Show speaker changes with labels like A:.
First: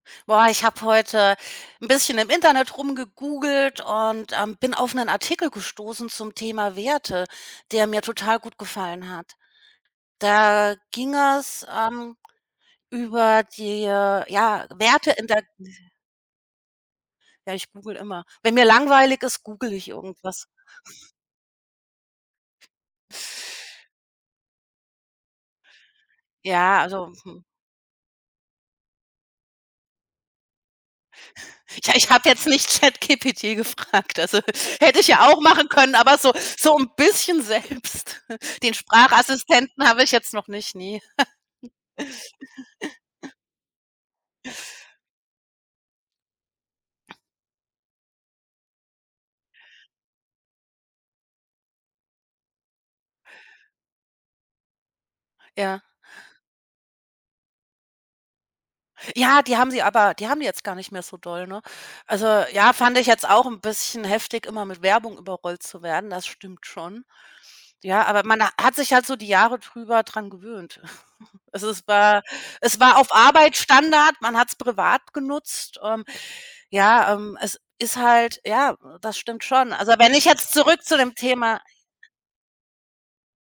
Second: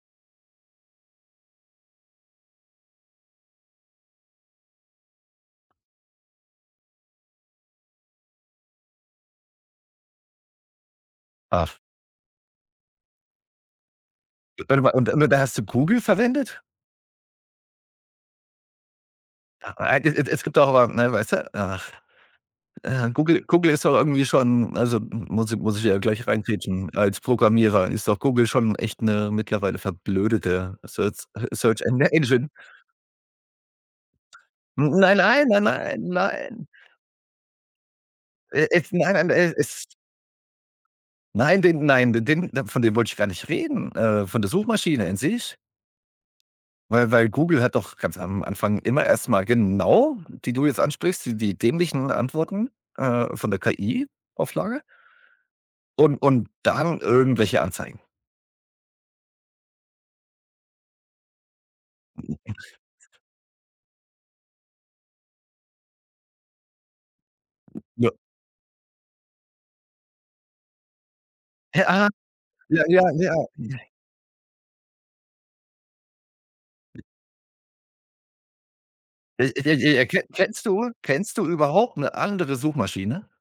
A: Boah, ich habe heute 'n bisschen im Internet rumgegoogelt und, ähm, bin auf 'nen Artikel gestoßen zum Thema Werte, der mir total gut gefallen hat. Da ging es,
B: Ach.
A: ähm, über die, ja,
B: Warte mal, und
A: Werte in
B: und da
A: der
B: hast du
A: [unintelligible]
B: Google verwendet?
A: Ja, ich google immer. Wenn mir langweilig ist, google ich
B: [unintelligible] Es
A: irgendwas.
B: gibt doch aber ne, weißte, ach äh, Google Google ist doch irgendwie schon also muss ich muss ich ja gleich
A: Ja,
B: reingrätschen
A: also,
B: als
A: hm.
B: Programmierer ist doch Google schon echt 'ne mittlerweile verblödete Searz Search
A: Ja,
B: En
A: ich habe jetzt
B: Engine.
A: nicht ChatGPT gefragt, also
B: N
A: hätte ich
B: nein,
A: ja auch
B: nein, nein,
A: machen können,
B: nein,
A: aber so
B: nein.
A: so 'n bisschen selbst.
B: Äh,
A: Den
B: es nein, nein, äh, es
A: Sprachassistenten habe ich jetzt noch nicht, ne.
B: nein, den nein, de den da von dem wollt ich gar nicht reden, äh, von der Suchmaschine an sich, weil weil Google hat doch ganz am Anfang immer erst mal genau die du jetzt ansprichst, die die dämlichen Antworten, äh, von der KI-Auflage
A: Ja.
B: und und dann irgendwelche Anzeigen.
A: Ja, die haben sie aber die haben die jetzt gar nicht mehr so doll, ne? Also ja, fand ich
B: [unintelligible]
A: jetzt auch 'n bisschen heftig, immer mit Werbung überrollt zu werden, das stimmt schon. Ja,
B: Ja.
A: aber man hat sich halt so die Jahre drüber dran gewöhnt. Also es
B: Ja.
A: war es
B: Ja,
A: war
B: ja,
A: auf
B: ja.
A: Arbeit
B: Ne.
A: Standard, man hat's privat genutzt, ähm, ja, ähm, es ist halt ja, das stimmt schon. Also,
B: [unintelligible]
A: wenn
B: Ke
A: ich jetzt
B: kennst
A: zurück
B: du
A: zu dem
B: kennst du
A: Thema
B: überhaupt 'ne andere Suchmaschine?